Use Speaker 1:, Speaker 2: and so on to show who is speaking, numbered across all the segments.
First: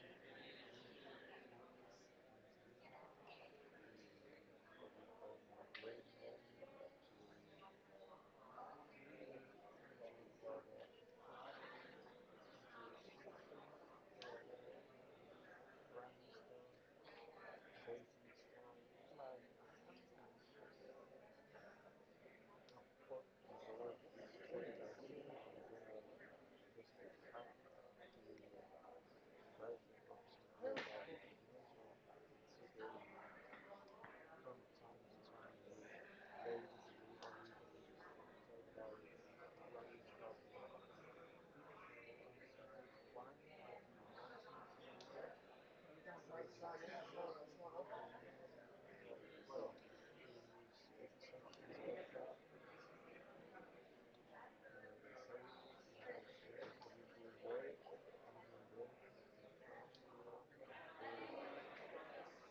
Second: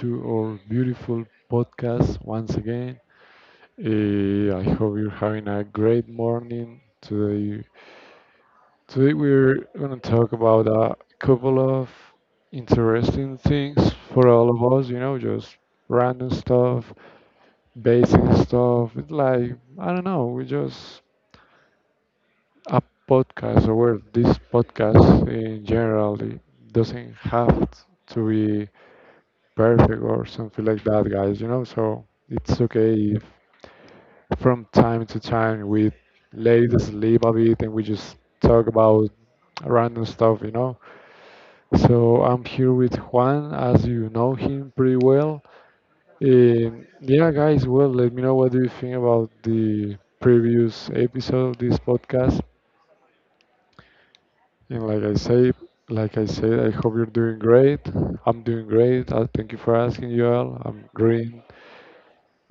Speaker 1: to our beautiful podcast once again. I hope you're having a great morning today. Today, we're going to talk about a couple of interesting things for all of us, you know, just random stuff, basic stuff. It's like, I don't know, we just a podcast or well, this podcast in general it doesn't have to be perfect or something like that, guys. You know, so it's okay if from time to time we let it sleep a bit and we just talk about random stuff. You know, so I'm here with Juan, as you know him pretty well. Yeah, guys. Well, let me know what do you think about the previous episode of this podcast. And like I said, I hope you're doing great. I'm doing great. Thank you for asking, y'all. I'm green.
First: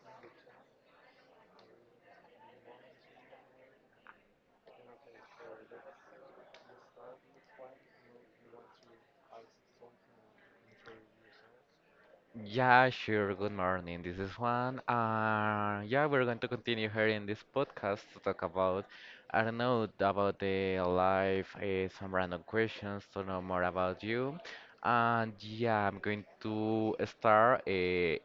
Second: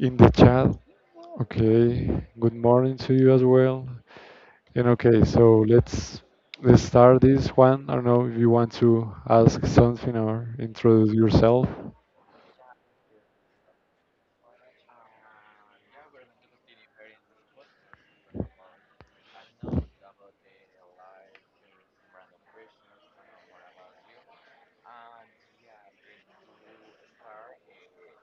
Speaker 1: In the chat. Okay, good morning to you as well. And okay, so let's start this one. I don't know if you want to ask something or introduce yourself.
Speaker 2: Yeah, sure. Good morning. This is Juan. Yeah, we're going to continue here in this podcast to talk about, I don't know, about the life, some random questions to know more about you. And yeah, I'm going to start.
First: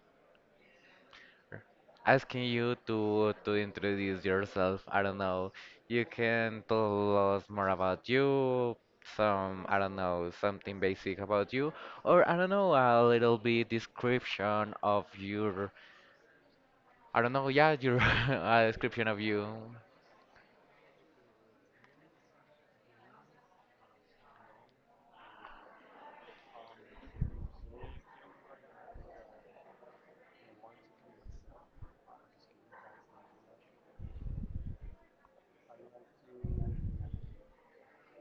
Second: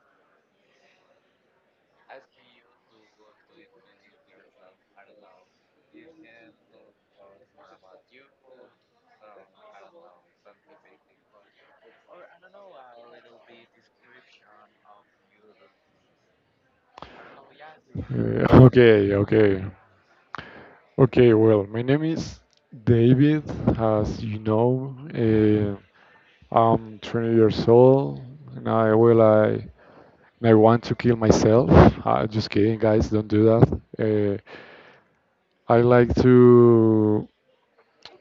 Speaker 2: Asking you to introduce yourself. I don't know. You can tell us more about you, some I don't know, something basic about you, or I don't know, a little bit description of your
Speaker 1: Uh,
Speaker 2: I don't know, yeah, your a description
Speaker 1: okay,
Speaker 2: of you.
Speaker 1: okay. Okay, well, my name is David, as you know. I'm 20 years old, and I well, I and I want to kill myself. Just kidding, guys, don't do that. Uh, I like to.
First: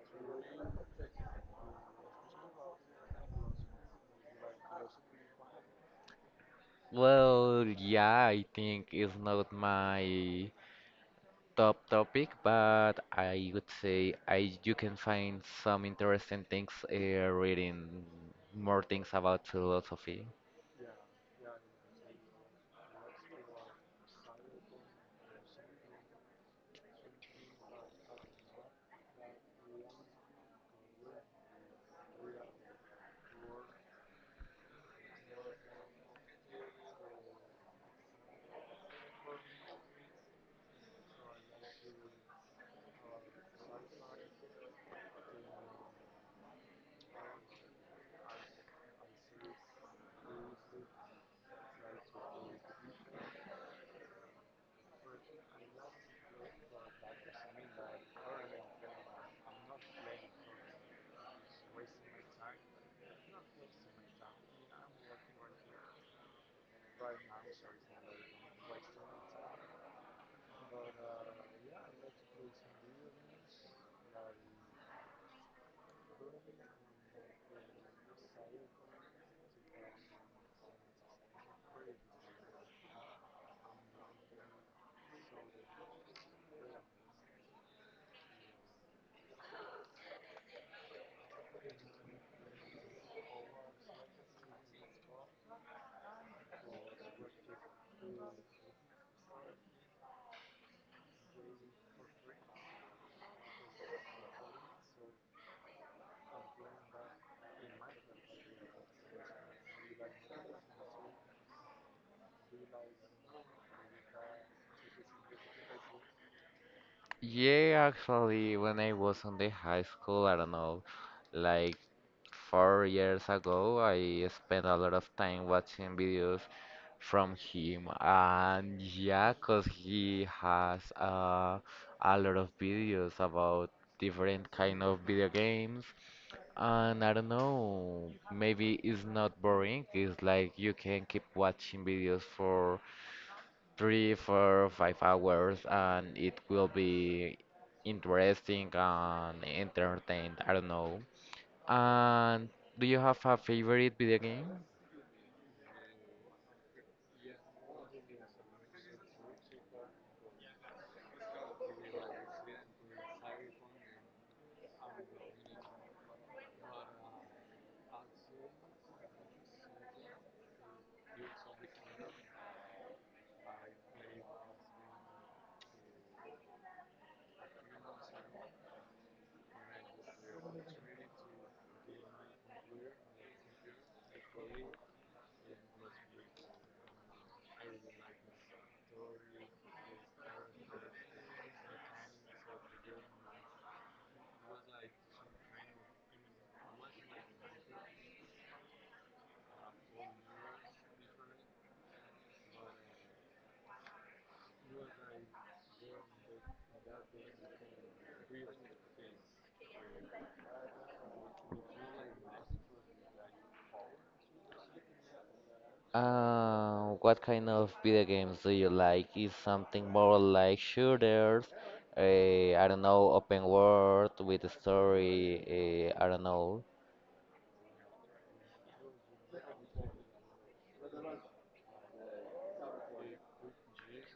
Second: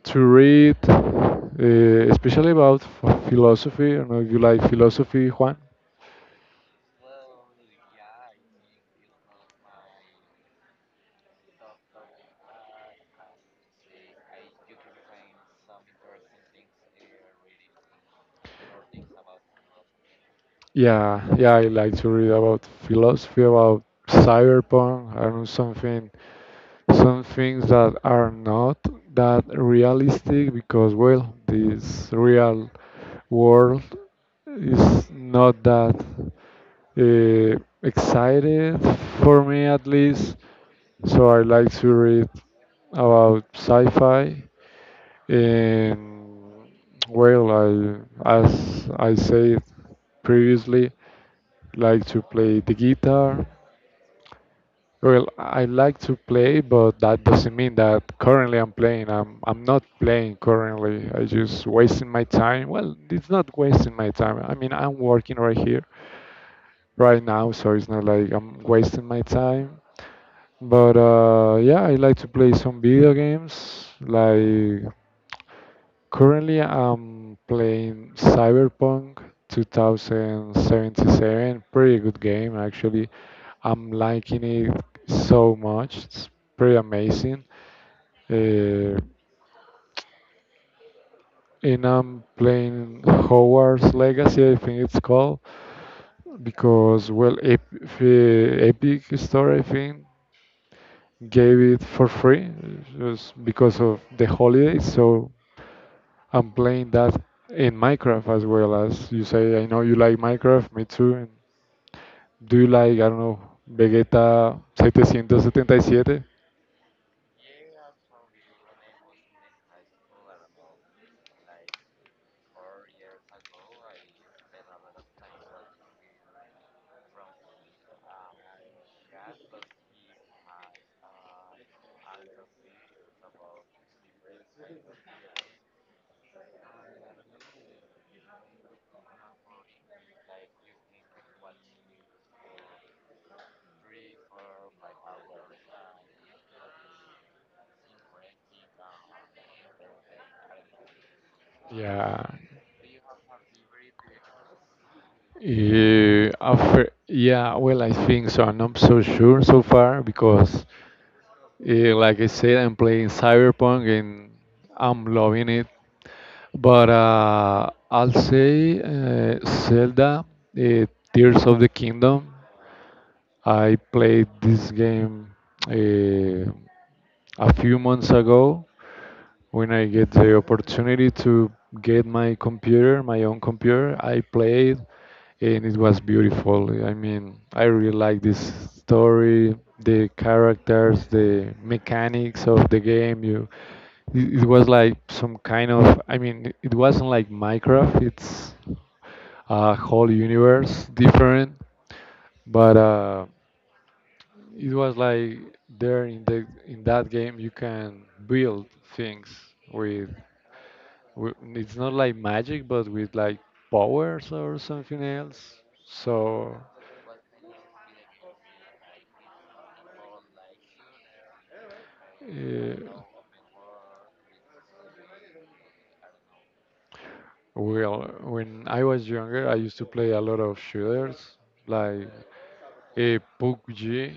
Speaker 1: To read, especially about philosophy. I don't know if you like philosophy, Juan.
Speaker 2: Well, yeah, I think it's not my top topic, but I would say I you can find some interesting things reading more things about philosophy.
Speaker 1: Yeah, yeah, I like to read about philosophy, about cyberpunk. I don't know something, some things that are not that realistic because, well, this real world is not that excited for me at least. So I like to read about sci-fi. Um, well, as I said previously, like to play the guitar. Well, I like to play, but that doesn't mean that currently I'm playing. I'm not playing currently. I just wasting my time. Well, it's not wasting my time. I mean, I'm working right here, right now, so it's not like I'm wasting my time. But yeah, I like to play some video games, like currently, I'm playing Cyberpunk 2077. Pretty good game, actually. I'm liking it so much. It's pretty amazing. Uh, and I'm playing Hogwarts Legacy, I think it's called, because, well, Epic Store, I think, gave it for free just because of the holidays. So I'm playing that in Minecraft as well as you say. I know you like Minecraft, me too. And do you like, I don't know, Vegeta 777?
Speaker 2: Yeah, actually, when I was in the high school, I don't know, like 4 years ago, I spent a lot of time watching videos from him, and yeah, 'cause he has a lot of videos about different kind of video games. And I don't know, maybe it's not boring. It's like you can keep watching videos for three, four, 5 hours, and it will be interesting and entertained. I don't know.
Speaker 1: Yeah.
Speaker 2: And do you have a favorite video game?
Speaker 1: After, yeah, well, I think so. I'm not so sure so far because, like I said, I'm playing Cyberpunk and I'm loving it. But I'll say Zelda, uh, Tears of the Kingdom. I played this game uh, a few months ago when I get the opportunity to get my computer, my own computer. I played and it was beautiful. I mean, I really like this story, the characters, the mechanics of the game. It was like some kind of, I mean, it wasn't like Minecraft, it's a whole universe different, but it was like there in the in that game you can build things with, with it's not like magic, but with like powers or something else. So,
Speaker 2: What kind of video games do you like? Is something more like shooters? I don't
Speaker 1: uh,
Speaker 2: know, open world with a story. I don't know.
Speaker 1: well, when I was younger, I used to play a lot of shooters, like PUBG,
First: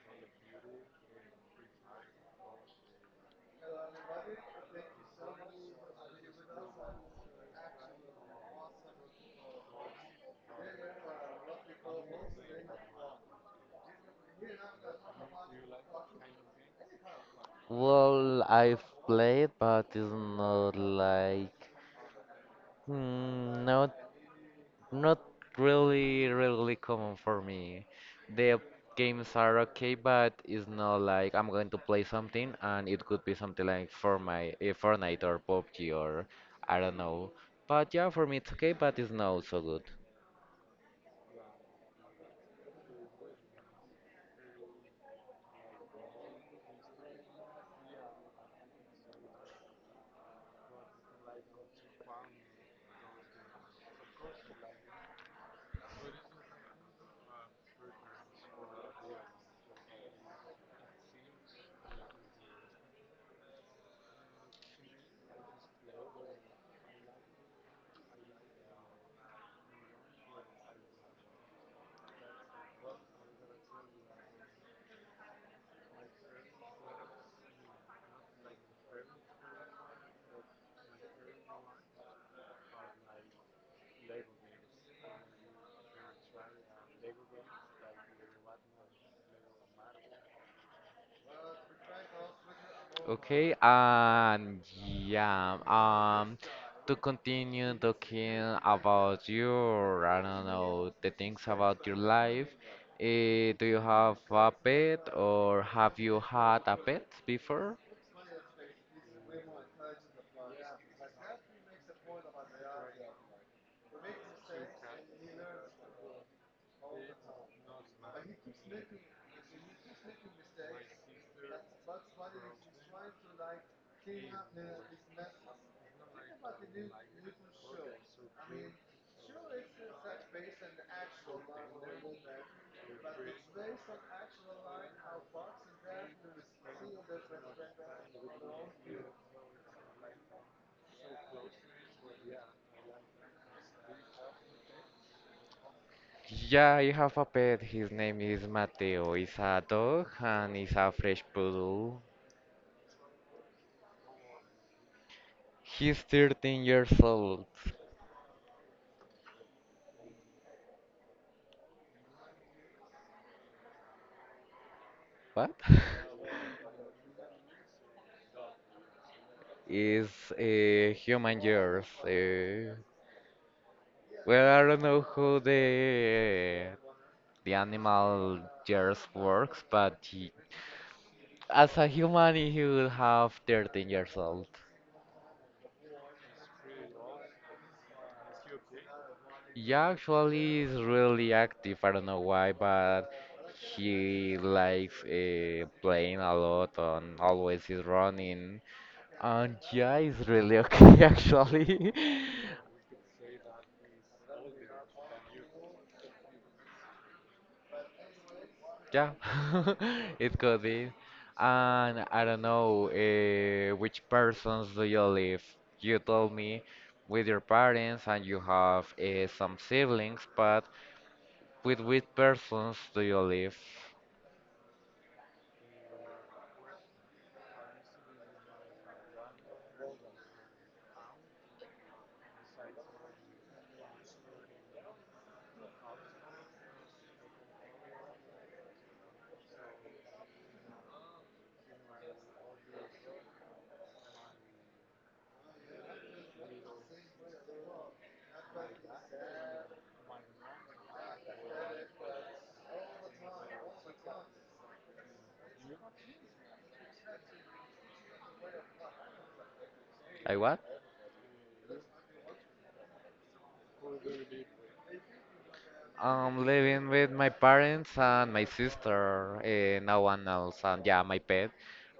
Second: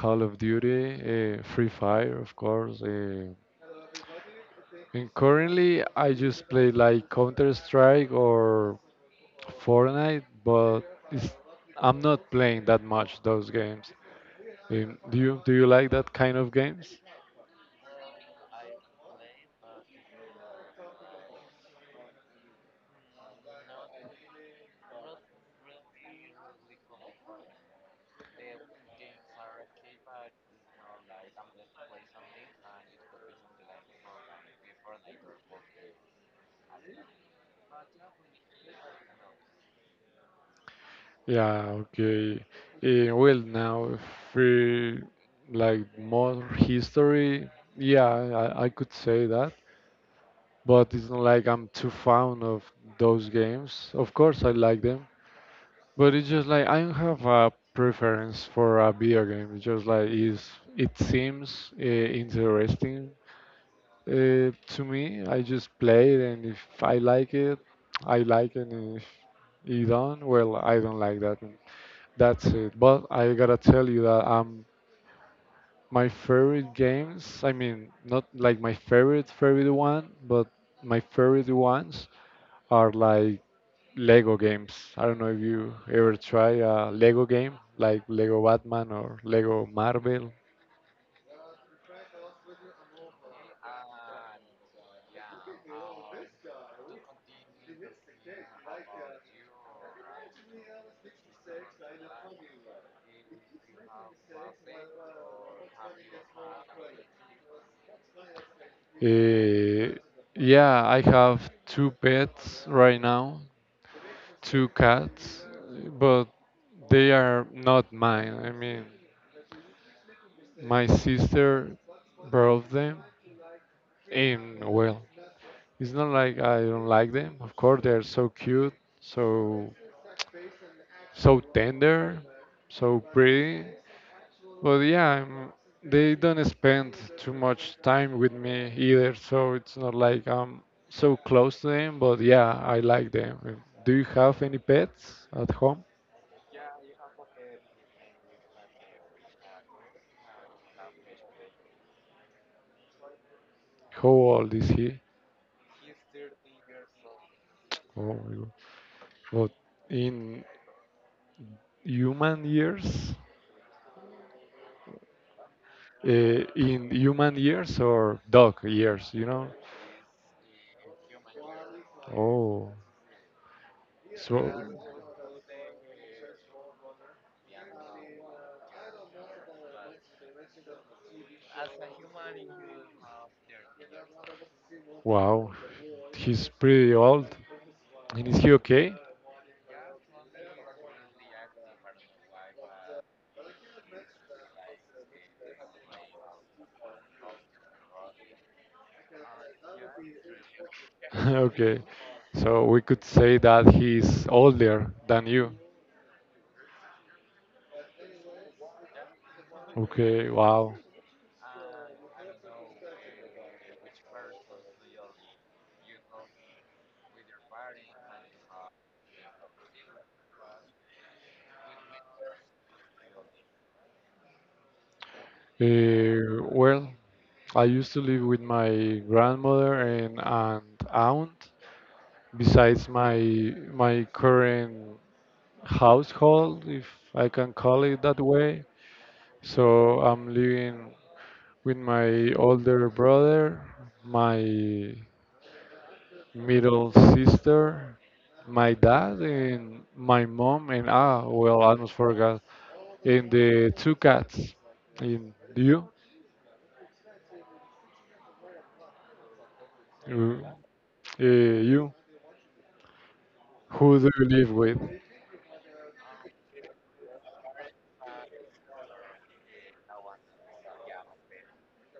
Speaker 1: Call of Duty, Free Fire, of course. And currently, I just play like Counter Strike or Fortnite, but it's, I'm not playing that much those games. Do you like that kind of games?
Speaker 2: Well, I've played, but it's not like mm, not not really really common for me. The games are okay, but it's not like I'm going to play something and it could be something like for my Fortnite or PUBG or I don't know. But yeah, for me it's okay, but it's not so good.
Speaker 1: Yeah, okay. Well, now for like more history, yeah, I could say that, but it's not like I'm too fond of those games. Of course, I like them, but it's just like I don't have a preference for a video game. It's just like is it seems interesting to me. I just play it, and if I like it, I like it. And if it don't, well, I don't like that. And that's it. But I gotta tell you that my favorite games. I mean, not like my favorite one, but my favorite ones are like Lego games. I don't know if you ever try a Lego game like Lego Batman or Lego Marvel.
Speaker 2: Okay, and yeah, to continue talking about your, I don't know, the things about your life, do you have a pet or have you had a pet before?
Speaker 1: Eh, yeah, I have two pets right now, two cats, but they are not mine. I mean, my sister brought them, and well, it's not like I don't like them. Of course, they're so cute, so so tender, so pretty. But yeah, I'm, they don't spend too much time with me either, so it's not like I'm so close to them. But yeah, I like them. Do you have any pets at home?
Speaker 2: Yeah, I have a pet. His name is Mateo. He's a dog and he's a fresh poodle.
Speaker 1: How old is he?
Speaker 2: He's 13 years old.
Speaker 1: Oh my God. But in human years,
Speaker 2: What?
Speaker 1: uh, in human years or dog years, you know?
Speaker 2: Is human years.
Speaker 1: Oh. So,
Speaker 2: Well, I don't know how the animal years works, but he, as a human, he would have 13 years old.
Speaker 1: wow, he's pretty old. And is he okay?
Speaker 2: Yeah, actually, he's really active. I don't know why, but he likes playing a lot and always is running. And yeah, he's really okay,
Speaker 1: Okay,
Speaker 2: actually.
Speaker 1: so we could say that he's older than you.
Speaker 2: Yeah,
Speaker 1: Okay,
Speaker 2: it could
Speaker 1: wow.
Speaker 2: be. And I don't know, which persons do you live? You told me with your parents and you have some siblings, but with which persons do you live?
Speaker 1: Well, I used to live with my grandmother and aunt, besides my current household, if I can call it that way. So I'm living with my older brother, my middle sister, my dad, and my mom, and ah, well, I almost forgot, and the two cats. And
Speaker 2: Like
Speaker 1: you,
Speaker 2: what?
Speaker 1: you, who do you live with?
Speaker 2: I'm living with my parents and my sister, no one else, and yeah, my pet.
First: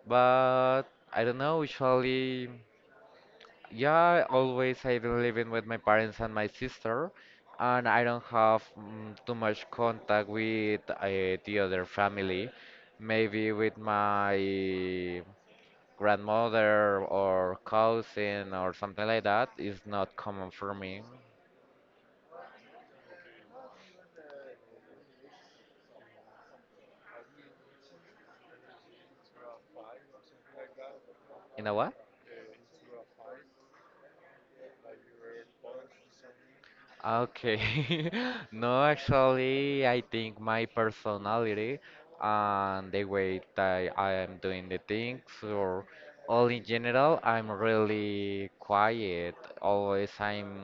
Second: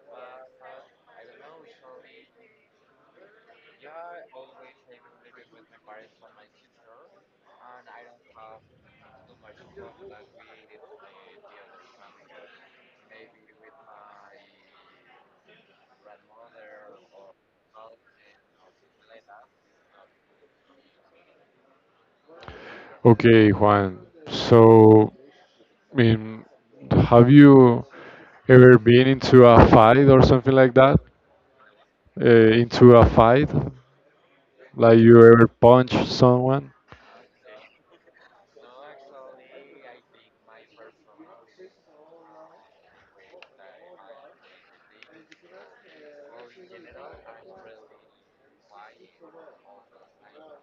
Speaker 2: But I don't know, usually. Yeah, always I've been living with my parents and my sister, and I don't have too much contact with the other family. Maybe with my grandmother or cousin or something like that is not common for me.
Speaker 1: Okay, Juan. So, I mean, have you ever been into a fight or something like that?
Speaker 2: You know what?
Speaker 1: Uh, into a fight? Like you ever punch someone?
Speaker 2: Okay. No, actually, I think my personality and the way that I am doing the things, or all in general, I'm really quiet. Always, I'm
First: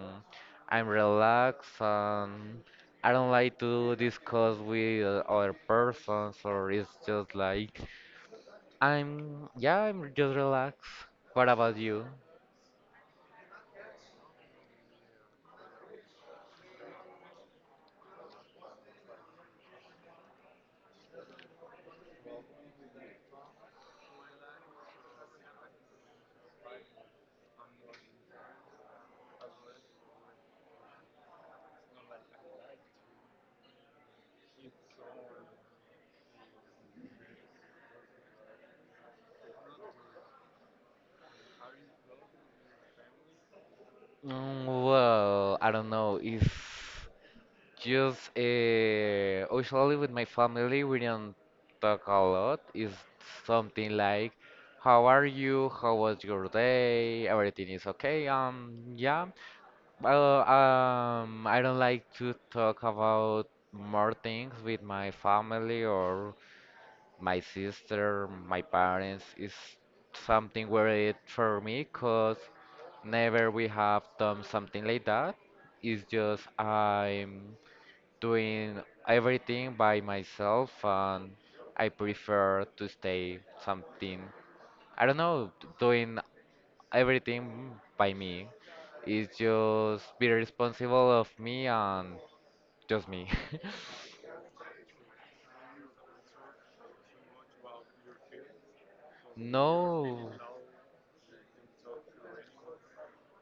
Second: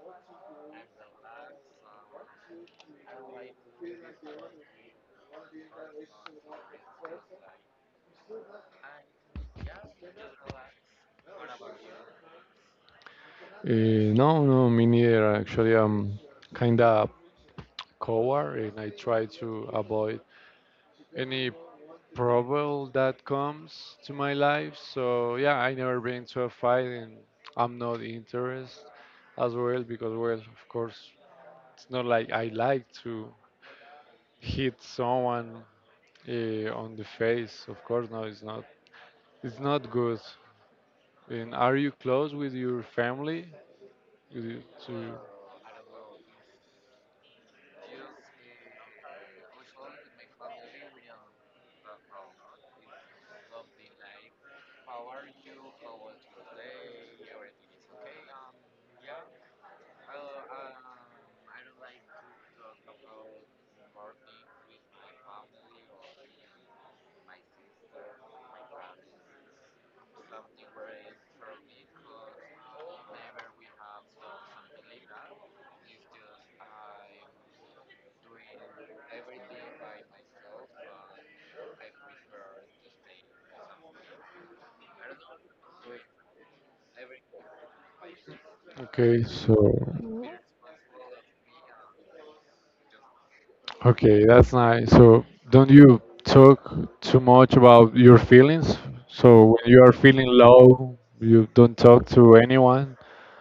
Speaker 2: I'm relaxed, and I don't like to discuss with other persons, or it's just like I'm, yeah, I'm just relaxed. What about you?
Speaker 1: Uh, no, no, me neither. Actually, I'm kind of coward and I try to avoid any problem that comes to my life. So, yeah, I never been to a fight and I'm not interested as well because, well, of course, it's not like I like to hit someone uh, on the face. Of course, no, it's not. It's not good. And are you close with your family? With you-
Speaker 2: Mm,
Speaker 1: to-
Speaker 2: well, I don't know. If just usually with my family, we don't talk a lot. It's something like, "How are you? How was your day? Everything is okay?" Yeah. I don't like to talk about more things with my family or my sister, my parents. It's something weird for me, cause never we have done something like that. It's just I'm doing everything by myself and I prefer to stay something I don't know doing everything by me,
Speaker 1: Okay,
Speaker 2: it's
Speaker 1: so
Speaker 2: just be responsible of me and just me.
Speaker 1: okay, that's nice. So don't you talk too much about your feelings? So when you are feeling
Speaker 2: No,
Speaker 1: low, you don't talk to anyone.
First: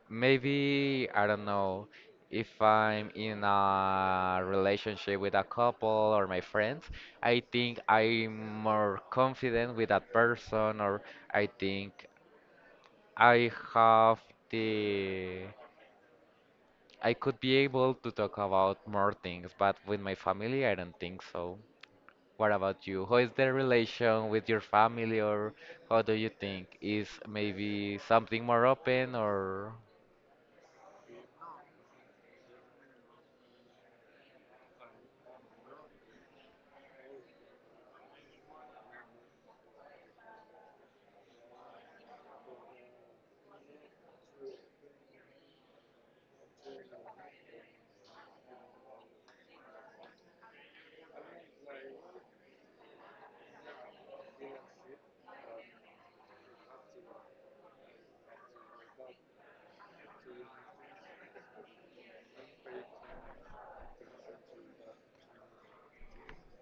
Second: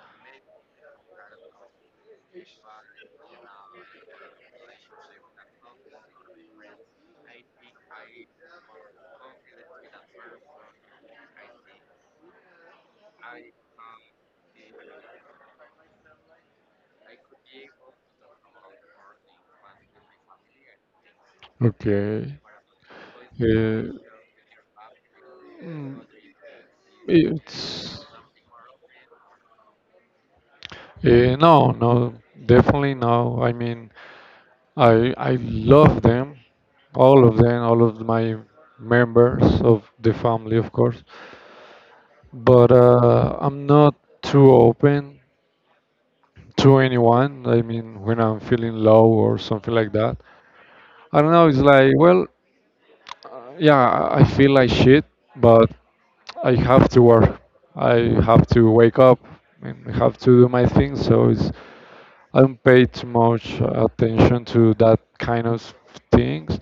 Speaker 2: maybe I don't know, if I'm in a relationship with a couple or my friends I think I'm more confident with that person, or I think I have the I could be able to talk about more things, but with my family, I don't think so.
Speaker 1: Okay.
Speaker 2: What about you? How is the
Speaker 1: Uh,
Speaker 2: relation with your family, or
Speaker 1: mm,
Speaker 2: how do you think? Is maybe
Speaker 1: it's
Speaker 2: something more open, or
Speaker 1: No, no, definitely no. I mean, I love them, all of them, all of my members of the family, of course. But I'm not too open to anyone. I mean, when I'm feeling low or something like that, I don't know. It's like, well, yeah, I feel like shit, but I have to work. I have to wake up and I have to do my thing. So it's I don't pay too much attention to that kind of things,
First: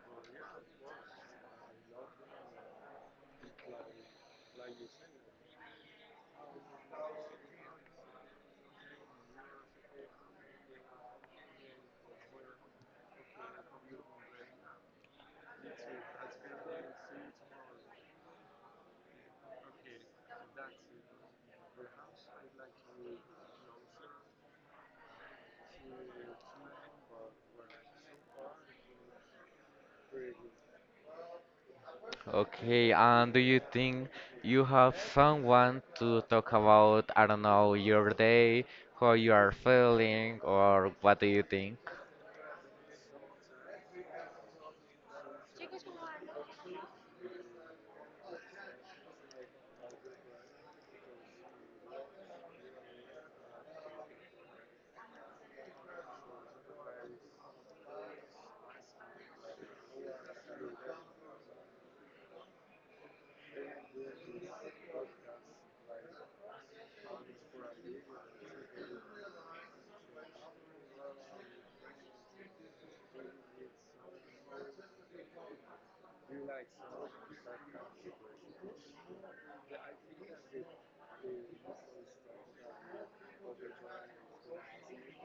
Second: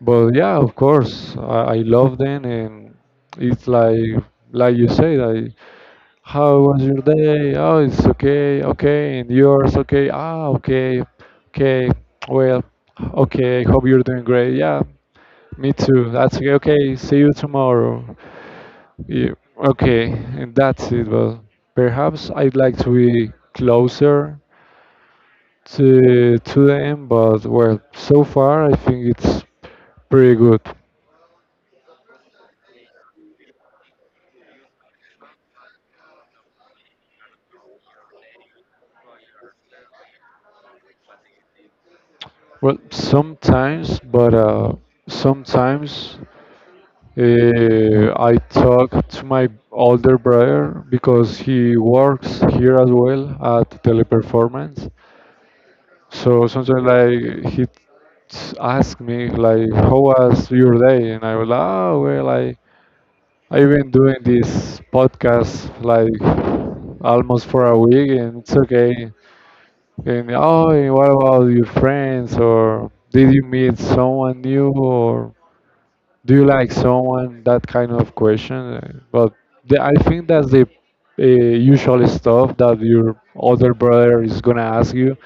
Speaker 1: but yeah, of course, I love them, and it's like you say, like how was your day? Oh, it's okay, okay, and yours okay? Ah, okay, okay, well, okay. Hope you're doing great. Yeah, me too. That's okay. Okay, see you tomorrow. Yeah, okay, and that's it. But perhaps I'd like to be closer to the, but well, so far I think it's pretty good.
Speaker 2: okay? And do you think you have someone to talk about, I don't know, your day, how you are feeling, or what do you think?
Speaker 1: Well, sometimes, but sometimes I talk to my older brother because he works here as well at Teleperformance. So sometimes like he ask me like, "How was your day?" And I was like, "Oh, well, I've been doing this podcast like almost for a week, and it's okay." And oh, and what about your friends? Or did you meet someone new? Or do you like someone? That kind of question. But the, I think that's the usual stuff that your older brother is gonna ask you,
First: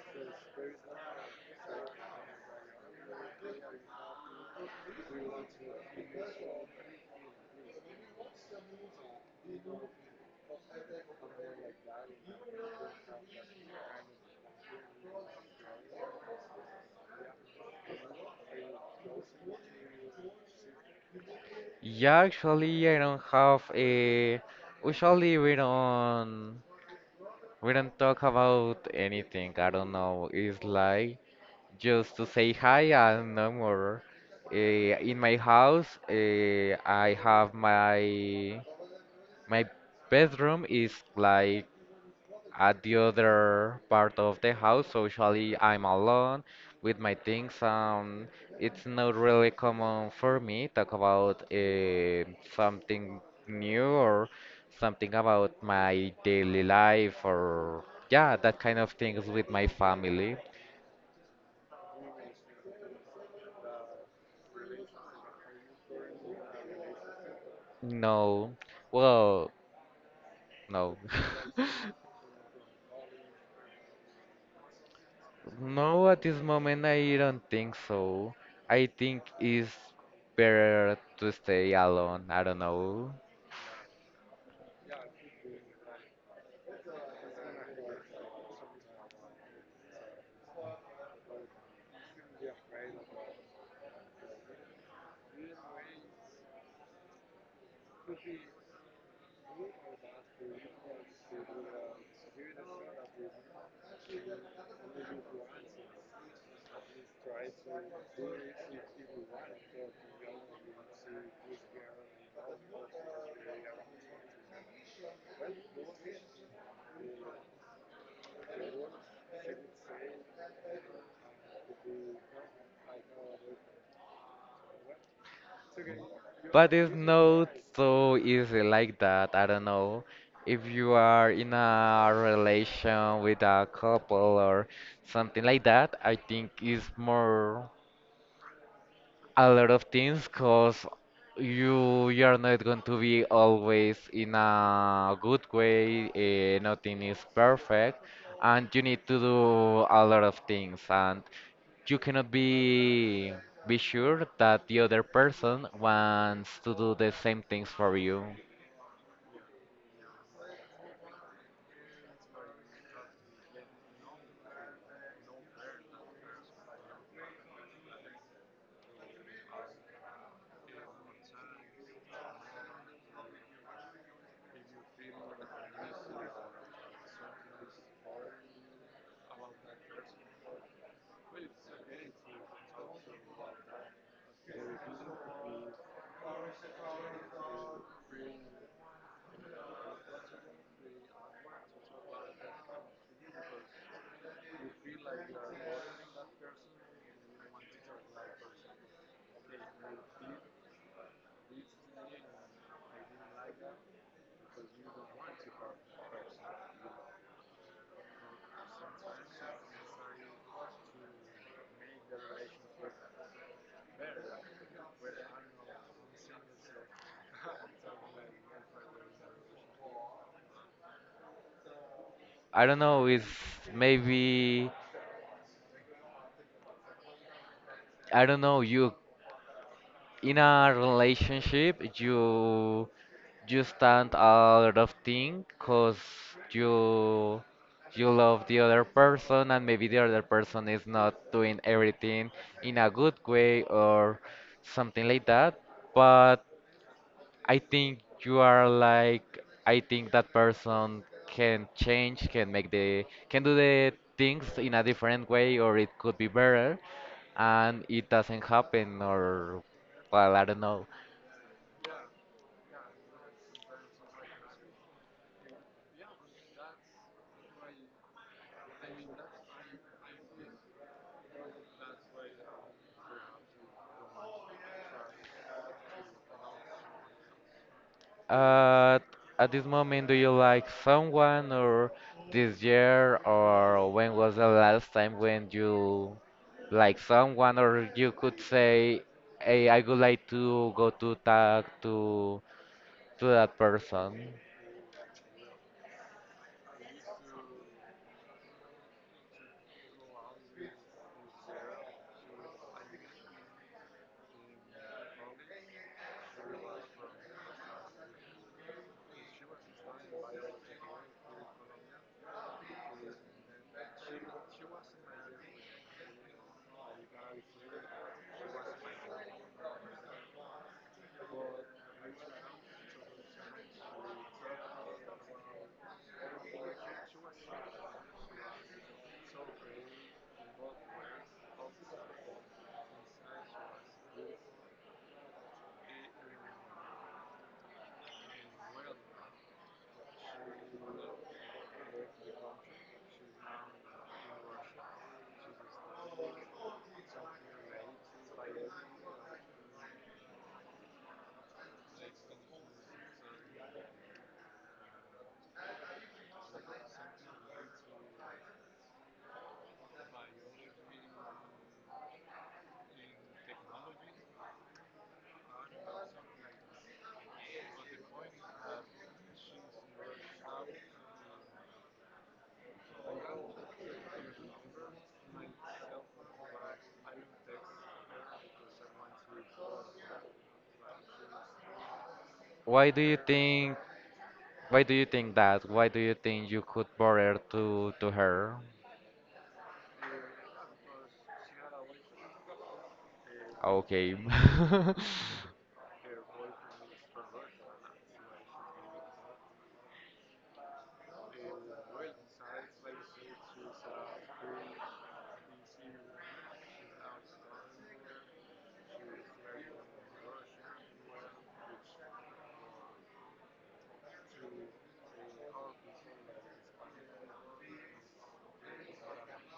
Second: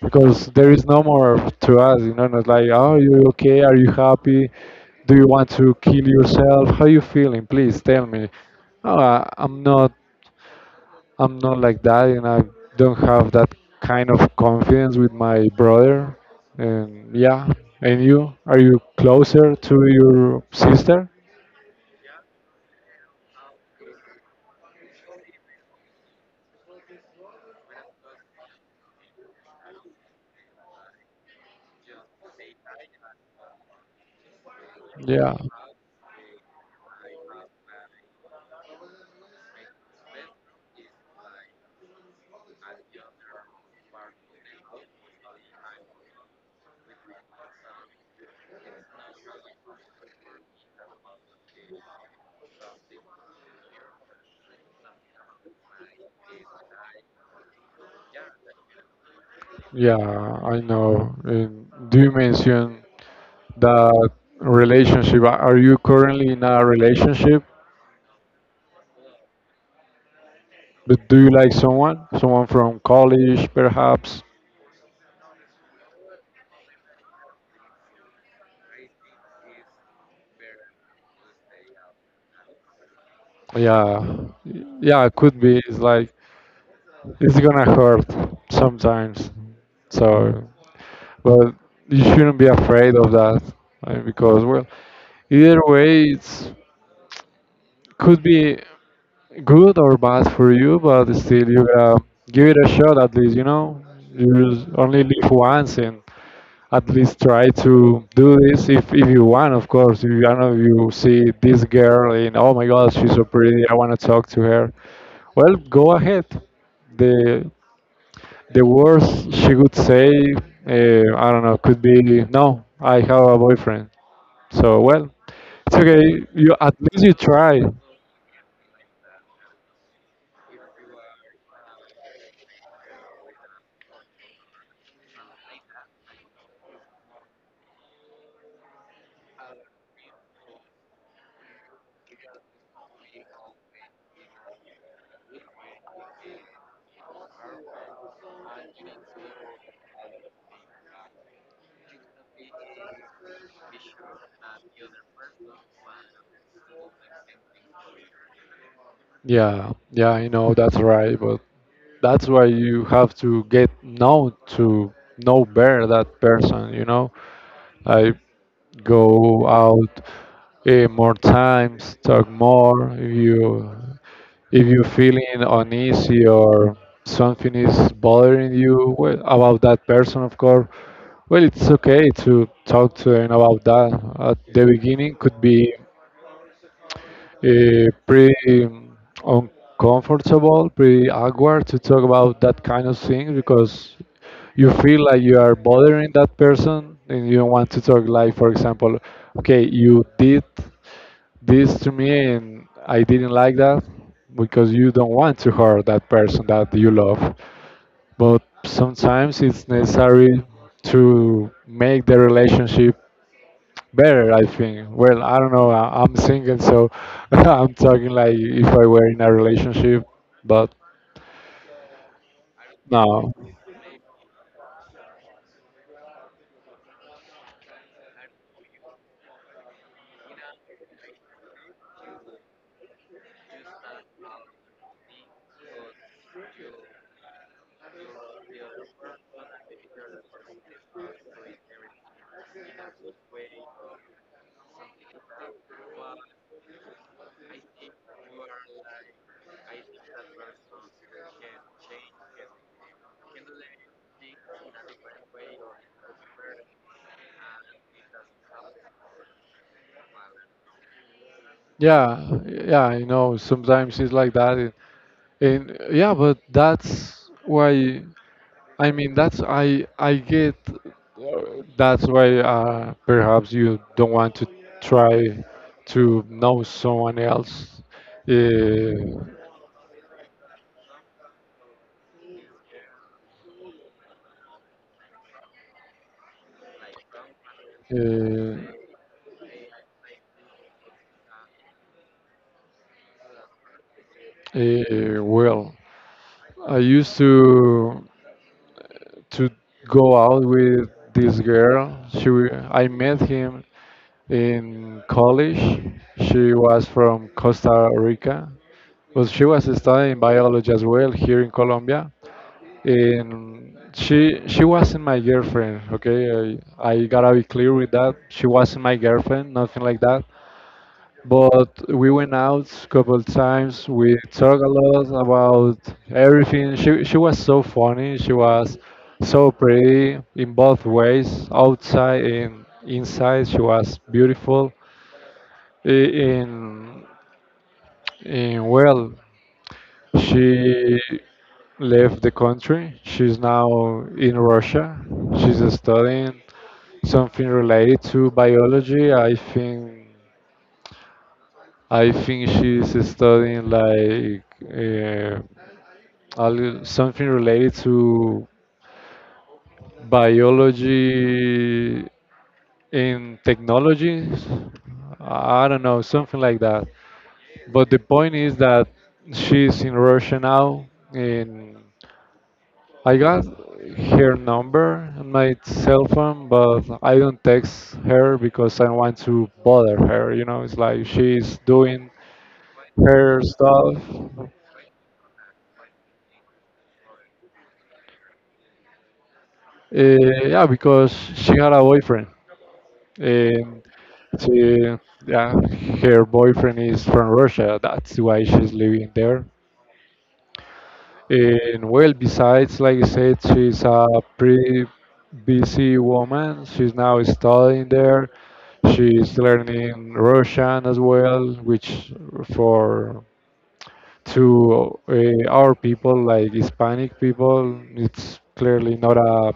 Speaker 1: because there is no more to ask. You know, not like, oh, you okay? Are you happy? Do you want to kill yourself? How you feeling? Please tell me. I'm not. I'm not like that, and I don't have that kind of confidence with my brother. And yeah, and you, are you closer to your sister?
Speaker 2: Yeah, actually, I don't have a. Usually we don't talk about anything. I don't know. It's like just to say hi and no more. Uh, in
Speaker 1: Yeah,
Speaker 2: my house, I have my my bedroom is like at the other part of the house. So usually I'm alone with my things. It's not really common for me talk about something new or something about my daily life or yeah, that kind of things with my
Speaker 1: yeah,
Speaker 2: family.
Speaker 1: I know. And do you mention that relationship? Are you currently in a relationship?
Speaker 2: No, well, no.
Speaker 1: But do you like someone? Someone from college, perhaps?
Speaker 2: No, at this moment I don't think so. I think it's better to stay alone. I don't know.
Speaker 1: Yeah, yeah, it could be. It's like it's gonna hurt sometimes. So but you shouldn't be afraid of that because well either way it's could be good or bad for you but still you gotta give it a shot at least you know you only live once and at least try to do this if you want of course if you I know you see this girl and oh my god she's so pretty I want to talk to her well go ahead the the worst she could say, I don't know, could be no, I have a boyfriend. So well, it's okay. You
Speaker 2: But
Speaker 1: at
Speaker 2: it's
Speaker 1: least you
Speaker 2: not
Speaker 1: try.
Speaker 2: so easy like that. I don't know. If you are in a relation with a couple or something like that, I think it's more a lot of things because you're not going to be always in a good way, nothing is perfect and you need to do a lot of things and you cannot be be sure that the other person wants to do the same things for you.
Speaker 1: Yeah, yeah, I know that's right, but that's why you have to get known to know better that person. You know, like go out more times, talk more. If you're feeling uneasy or something is bothering you, well, about that person, of course, well, it's okay to talk to them about that. At the beginning, could be pretty um, uncomfortable, pretty awkward to talk about that kind of thing because you feel like you are bothering that person, and you don't want to talk, like, for example, okay, you did this to me and I didn't like that, because you don't want to hurt that person that you love. But sometimes it's necessary to make the relationship better, I think. Well, I don't know, I'm single, so I'm talking like if I were in a relationship, but
Speaker 2: I don't know, it's
Speaker 1: no.
Speaker 2: maybe I don't know, you in a relationship you you stand a lot of things because you you love the other person and maybe the other person is not doing everything in a good way or something like that, but I think you are like I think that person can change, can make the can do the things in a different way or it could be better, and it doesn't happen or well, I don't know.
Speaker 1: Yeah, yeah, you know, sometimes it's like that. And yeah, but that's why. I mean, that's I get, that's why, perhaps you don't want to try to know someone else. uh,
Speaker 2: Uh, at this moment do you like someone, or this year, or when was the last time when you like someone or you could
Speaker 1: uh,
Speaker 2: say hey, I would like to go to talk to that person.
Speaker 1: well, I used to to go out with this girl. I met him in college. She was from Costa Rica, but she was studying biology as well here in Colombia. And she wasn't my girlfriend. Okay, I gotta be clear with that. She wasn't my girlfriend, nothing like that, but we went out a couple times. We talked a lot about everything. She was so funny. She was so pretty in both ways, outside and inside. She was beautiful. I- in well She left the country. She's now in Russia. She's studying something related to biology. I think she's studying, like, uh, something related to biology in technologies. I don't know, something like that. But the point is that she's in Russia now, and I got her number on my cell phone, but I don't text her because I don't want to bother her. You know, it's like she's doing
Speaker 2: Why do you
Speaker 1: her
Speaker 2: think
Speaker 1: stuff.
Speaker 2: that? Why do you think you could borrow to her?
Speaker 1: Yeah, because she had a boyfriend, and
Speaker 2: Okay.
Speaker 1: she, yeah, her boyfriend is from Russia. That's why she's living there. And well, besides, like I said, she's a pretty busy woman. She's now studying there. She's learning Russian as well, which for to, our people, like Hispanic people, it's clearly not a,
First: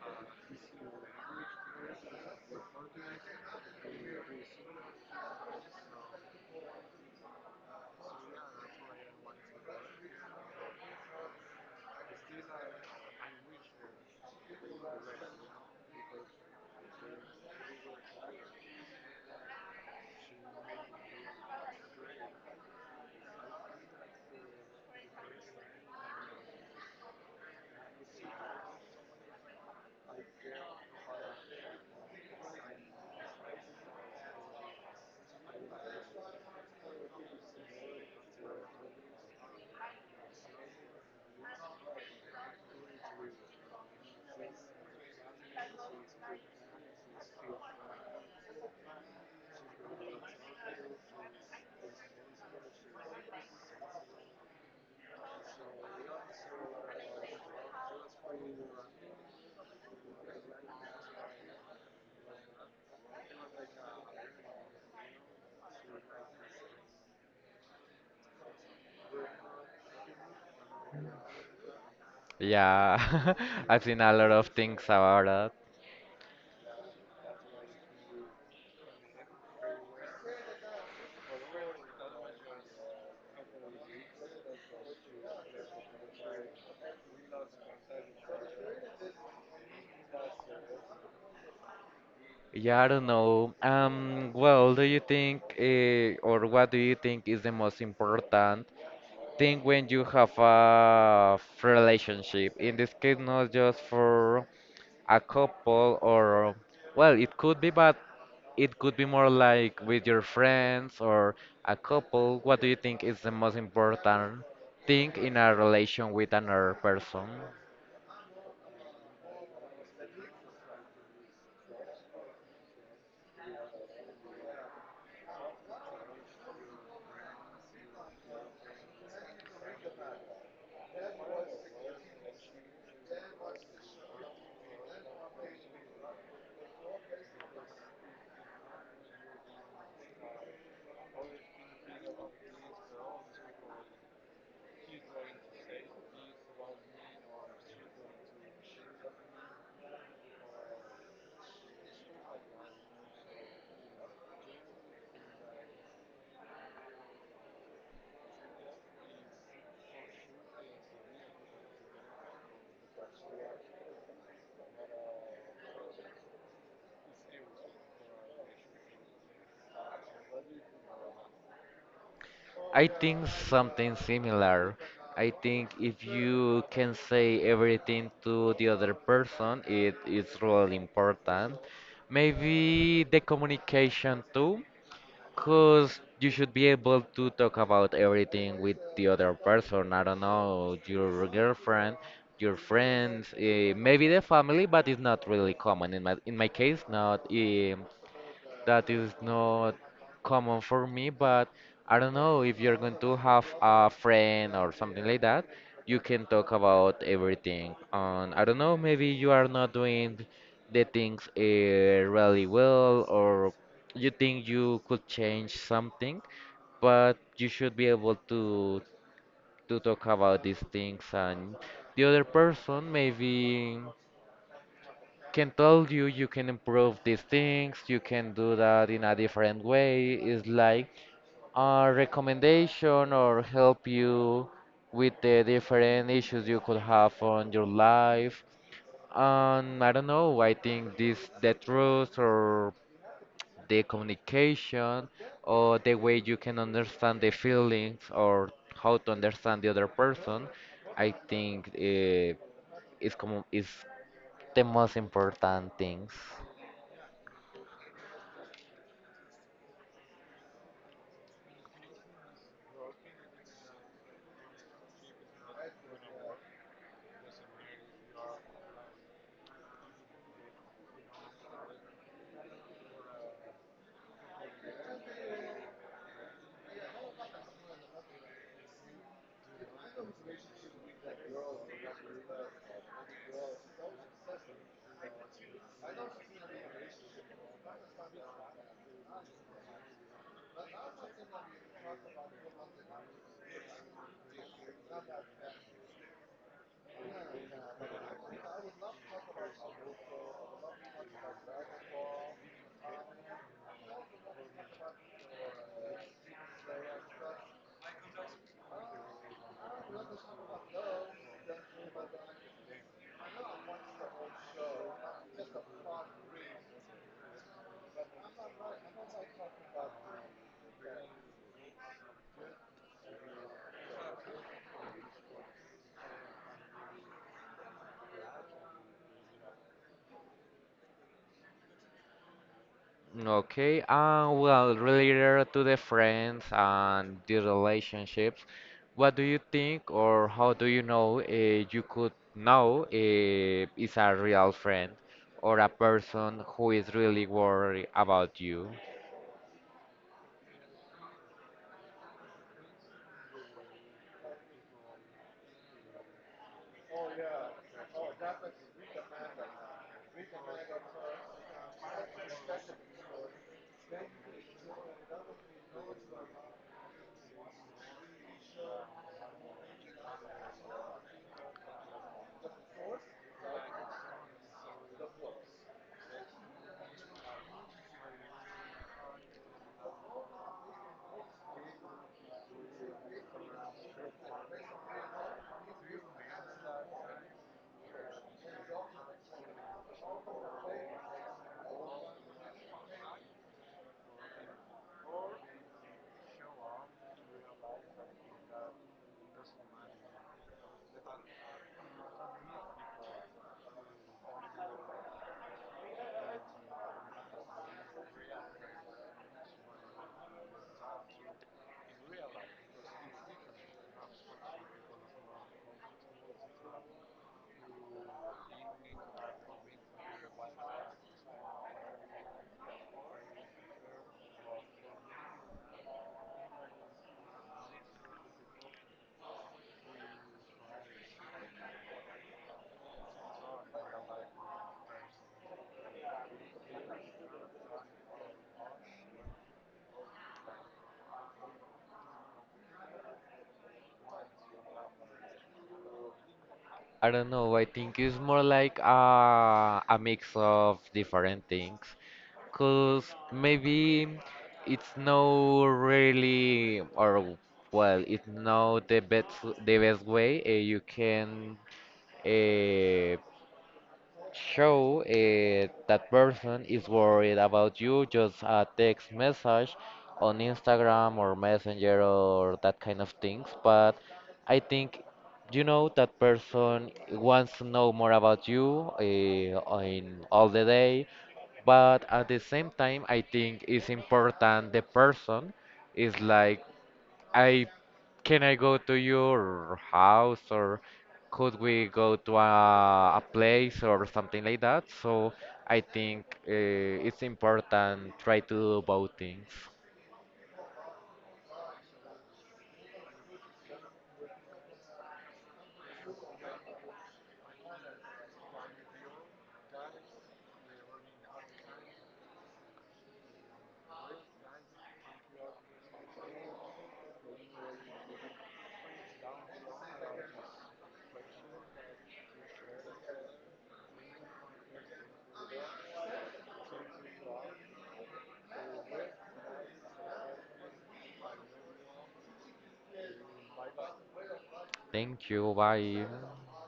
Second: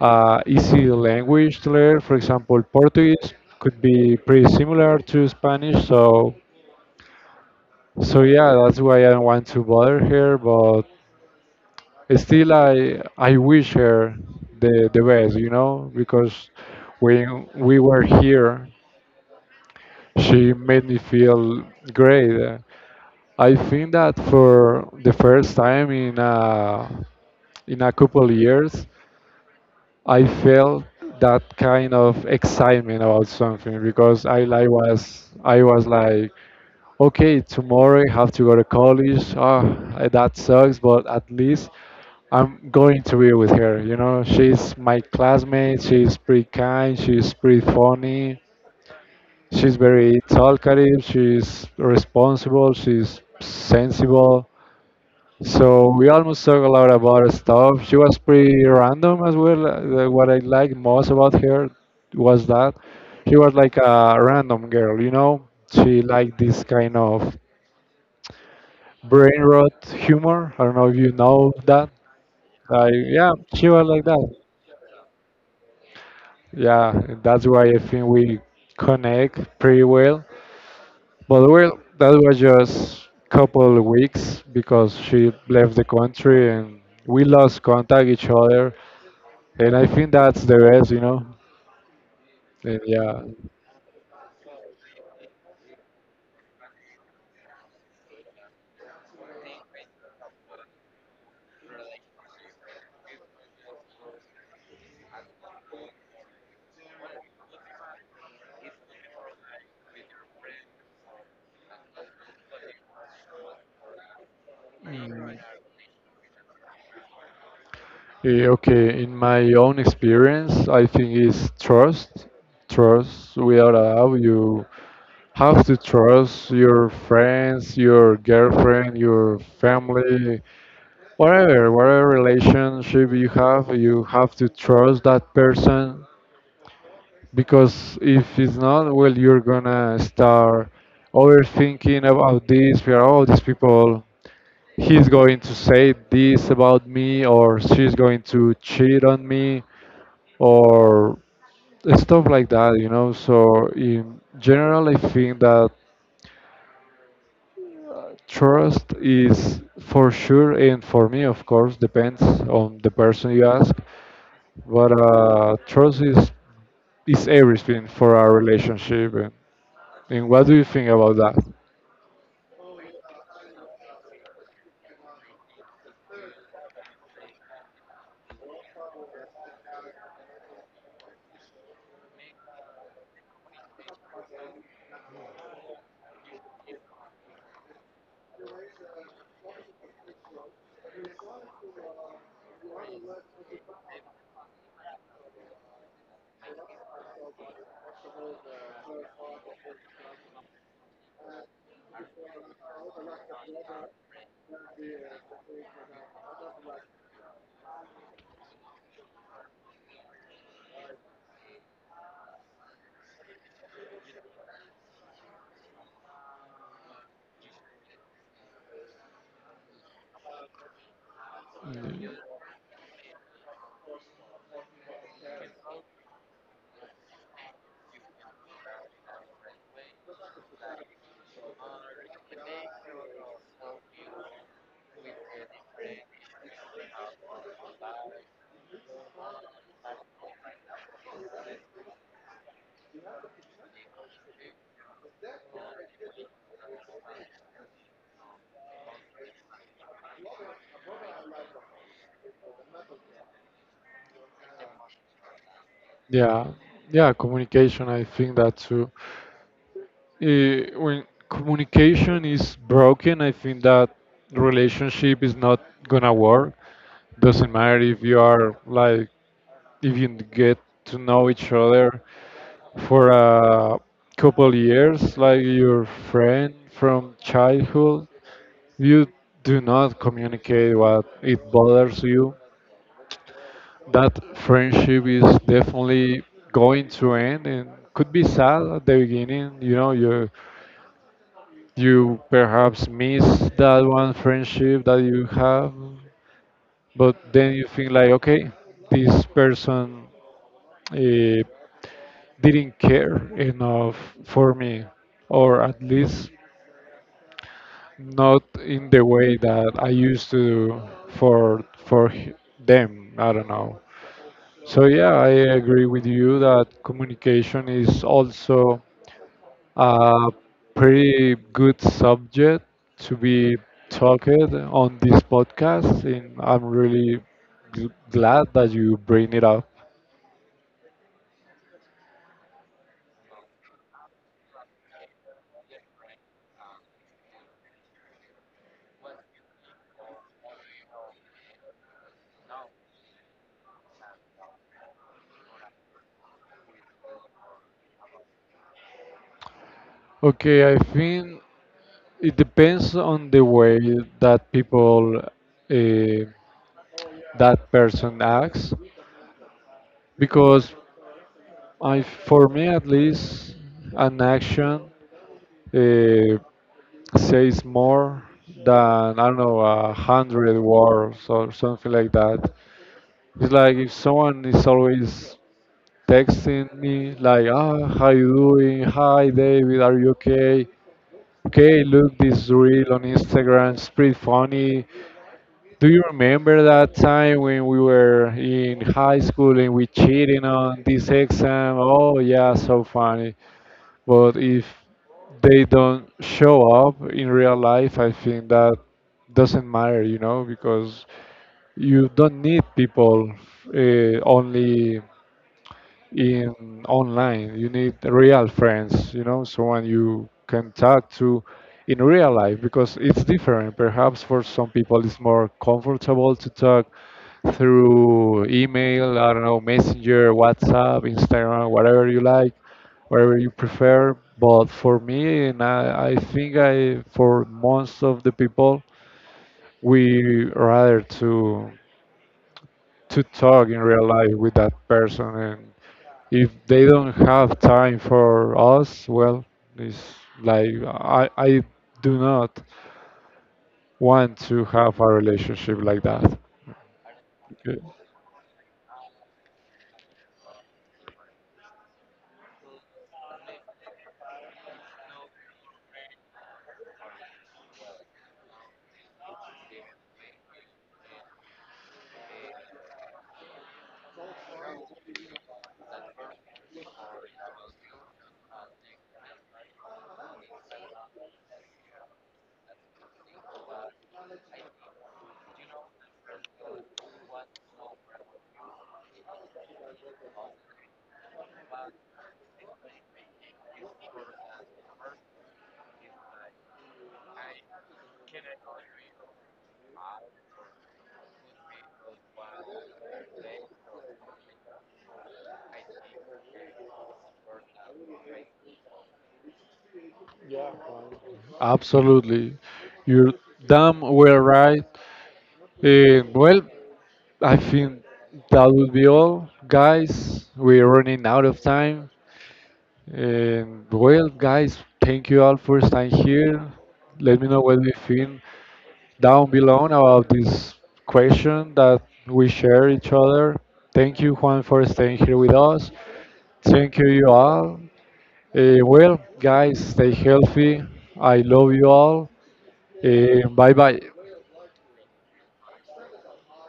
Speaker 1: a easy language to learn. For example, Portuguese could be pretty similar to Spanish, so yeah, that's why I don't want to bother her. But still, I wish her the best, you know, because when we were here, she made me feel great. I think that for the first time in a couple years, I felt that kind of excitement about something, because I was like, okay, tomorrow I have to go to college. Ah, that sucks, but at least I'm going to be with her. You know, she's my classmate. She's pretty kind. She's pretty funny. She's very talkative. She's responsible. She's sensible. So we almost talk a lot about stuff. She was pretty random as well. What I liked most about her was that she was like a random girl. You know, she liked this kind of brain rot humor. I don't know if you know that. I Yeah,
Speaker 2: Yeah.
Speaker 1: she was
Speaker 2: I've seen
Speaker 1: like
Speaker 2: a
Speaker 1: that.
Speaker 2: lot of things about that.
Speaker 1: Yeah, that's why I think we connect pretty well. But well, that was just couple of weeks because she left the country and we lost contact each other. And I think that's the best, you know. And
Speaker 2: Yeah, I don't
Speaker 1: yeah.
Speaker 2: know. Well, do you think or what do you think is the most important thing when you have a relationship? In this case, not just for a couple or well it could be, but it could be more like with your friends or a couple, what do you think is the most important thing
Speaker 1: Mm,
Speaker 2: in a relation with another person?
Speaker 1: okay, in my own experience, I think it's trust. Trust without a doubt. You have to trust your friends, your girlfriend, your family, whatever relationship you have, you have to trust that person, because if it's not, well, you're gonna start overthinking about this. We are all these people. He's going to say this about me, or she's going to cheat on me, or stuff like that, you know. So in general, I think that trust is for sure, and for me, of course, depends on the person you ask. But trust is everything for our relationship. And what do you think about that?
Speaker 2: I think something similar. I think if you can say everything to the other person it is really important. Maybe the communication too. Because you should be able to talk about everything with the other person. I don't know, your girlfriend, your friends, maybe the family, but it's not really common. In my case, not. That is not common for me, but I don't know, if you're going to have a friend or something like that, you can talk about everything. And I don't know, maybe you are not doing the things really well, or you think you could change something, but you should be able to talk about these things and the other person maybe can tell you you can improve these things, you can do that in a different way. It's like a recommendation or help you with the different issues you could have on your life. And I don't know, I think this the truth or the communication or the way you can understand the feelings or how to understand the other person, I think is, como is the most important things.
Speaker 1: Yeah, yeah, communication. I think that too. When communication is broken, I think that relationship is not gonna work. Doesn't matter if you are like, if you get to know each other for a couple years, like your friend from childhood, you do not communicate what it bothers you. That friendship is definitely going to end, and could be sad at the beginning. You know, you perhaps miss that one friendship that you have, but then you think like, okay, this person, uh, didn't care enough for me, or at least not in the way that I used to for them. I don't know. So yeah, I agree with you that communication is also a pretty good subject to be talked on this podcast, and I'm really glad that you bring it up.
Speaker 2: Okay, well, related to the friends and the relationships, what do you think or how do you know you could know is a real friend or a person who is really worried about you?
Speaker 1: Okay, I think it depends on the way that that person acts, because I, for me at least, an action, uh, says more than, I don't know, 100 words or something like that. It's like if someone is always texting me, like, ah, how you doing? Hi, David, are you okay? Okay, look, this reel on Instagram, it's pretty funny. Do you remember that time when we were in high school and we cheating on this exam? Oh, yeah, so funny. But if they don't show up in real life, I think that doesn't matter, you know, because you don't need people, only in online. You need real friends, you know, someone you can talk to in real life, because it's different. Perhaps for some people it's more comfortable to talk through email, I don't know, Messenger, WhatsApp, Instagram, whatever you like, whatever you prefer. But for me, and I think I, for most of the people, we rather to talk in real life with that person, and if they don't have time for us, well, it's like I do not want to have a relationship like that.
Speaker 2: I don't know, I
Speaker 1: Okay.
Speaker 2: think it's more like a mix of different things. Cause maybe it's no really, or well, it's not the best way you can uh, show that person is worried about you. Just a text message on Instagram or Messenger or that kind of things. But I think you know that person wants to know more about you in all the day, but at the same time I think it's important the person is like I can I go to your house, or could we go to a place or something like that, so I think it's important try to do both things.
Speaker 1: Absolutely, you're damn well right. Eh, well, I think that would be all, guys. We're running out of time. And well, guys, thank you all for staying here. Let me know what you think down below about this question that we share each other. Thank you, Juan, for staying here with us. Thank you, you all. Well, guys, stay healthy. I love you all. Bye bye.
Speaker 2: Thank you, bye.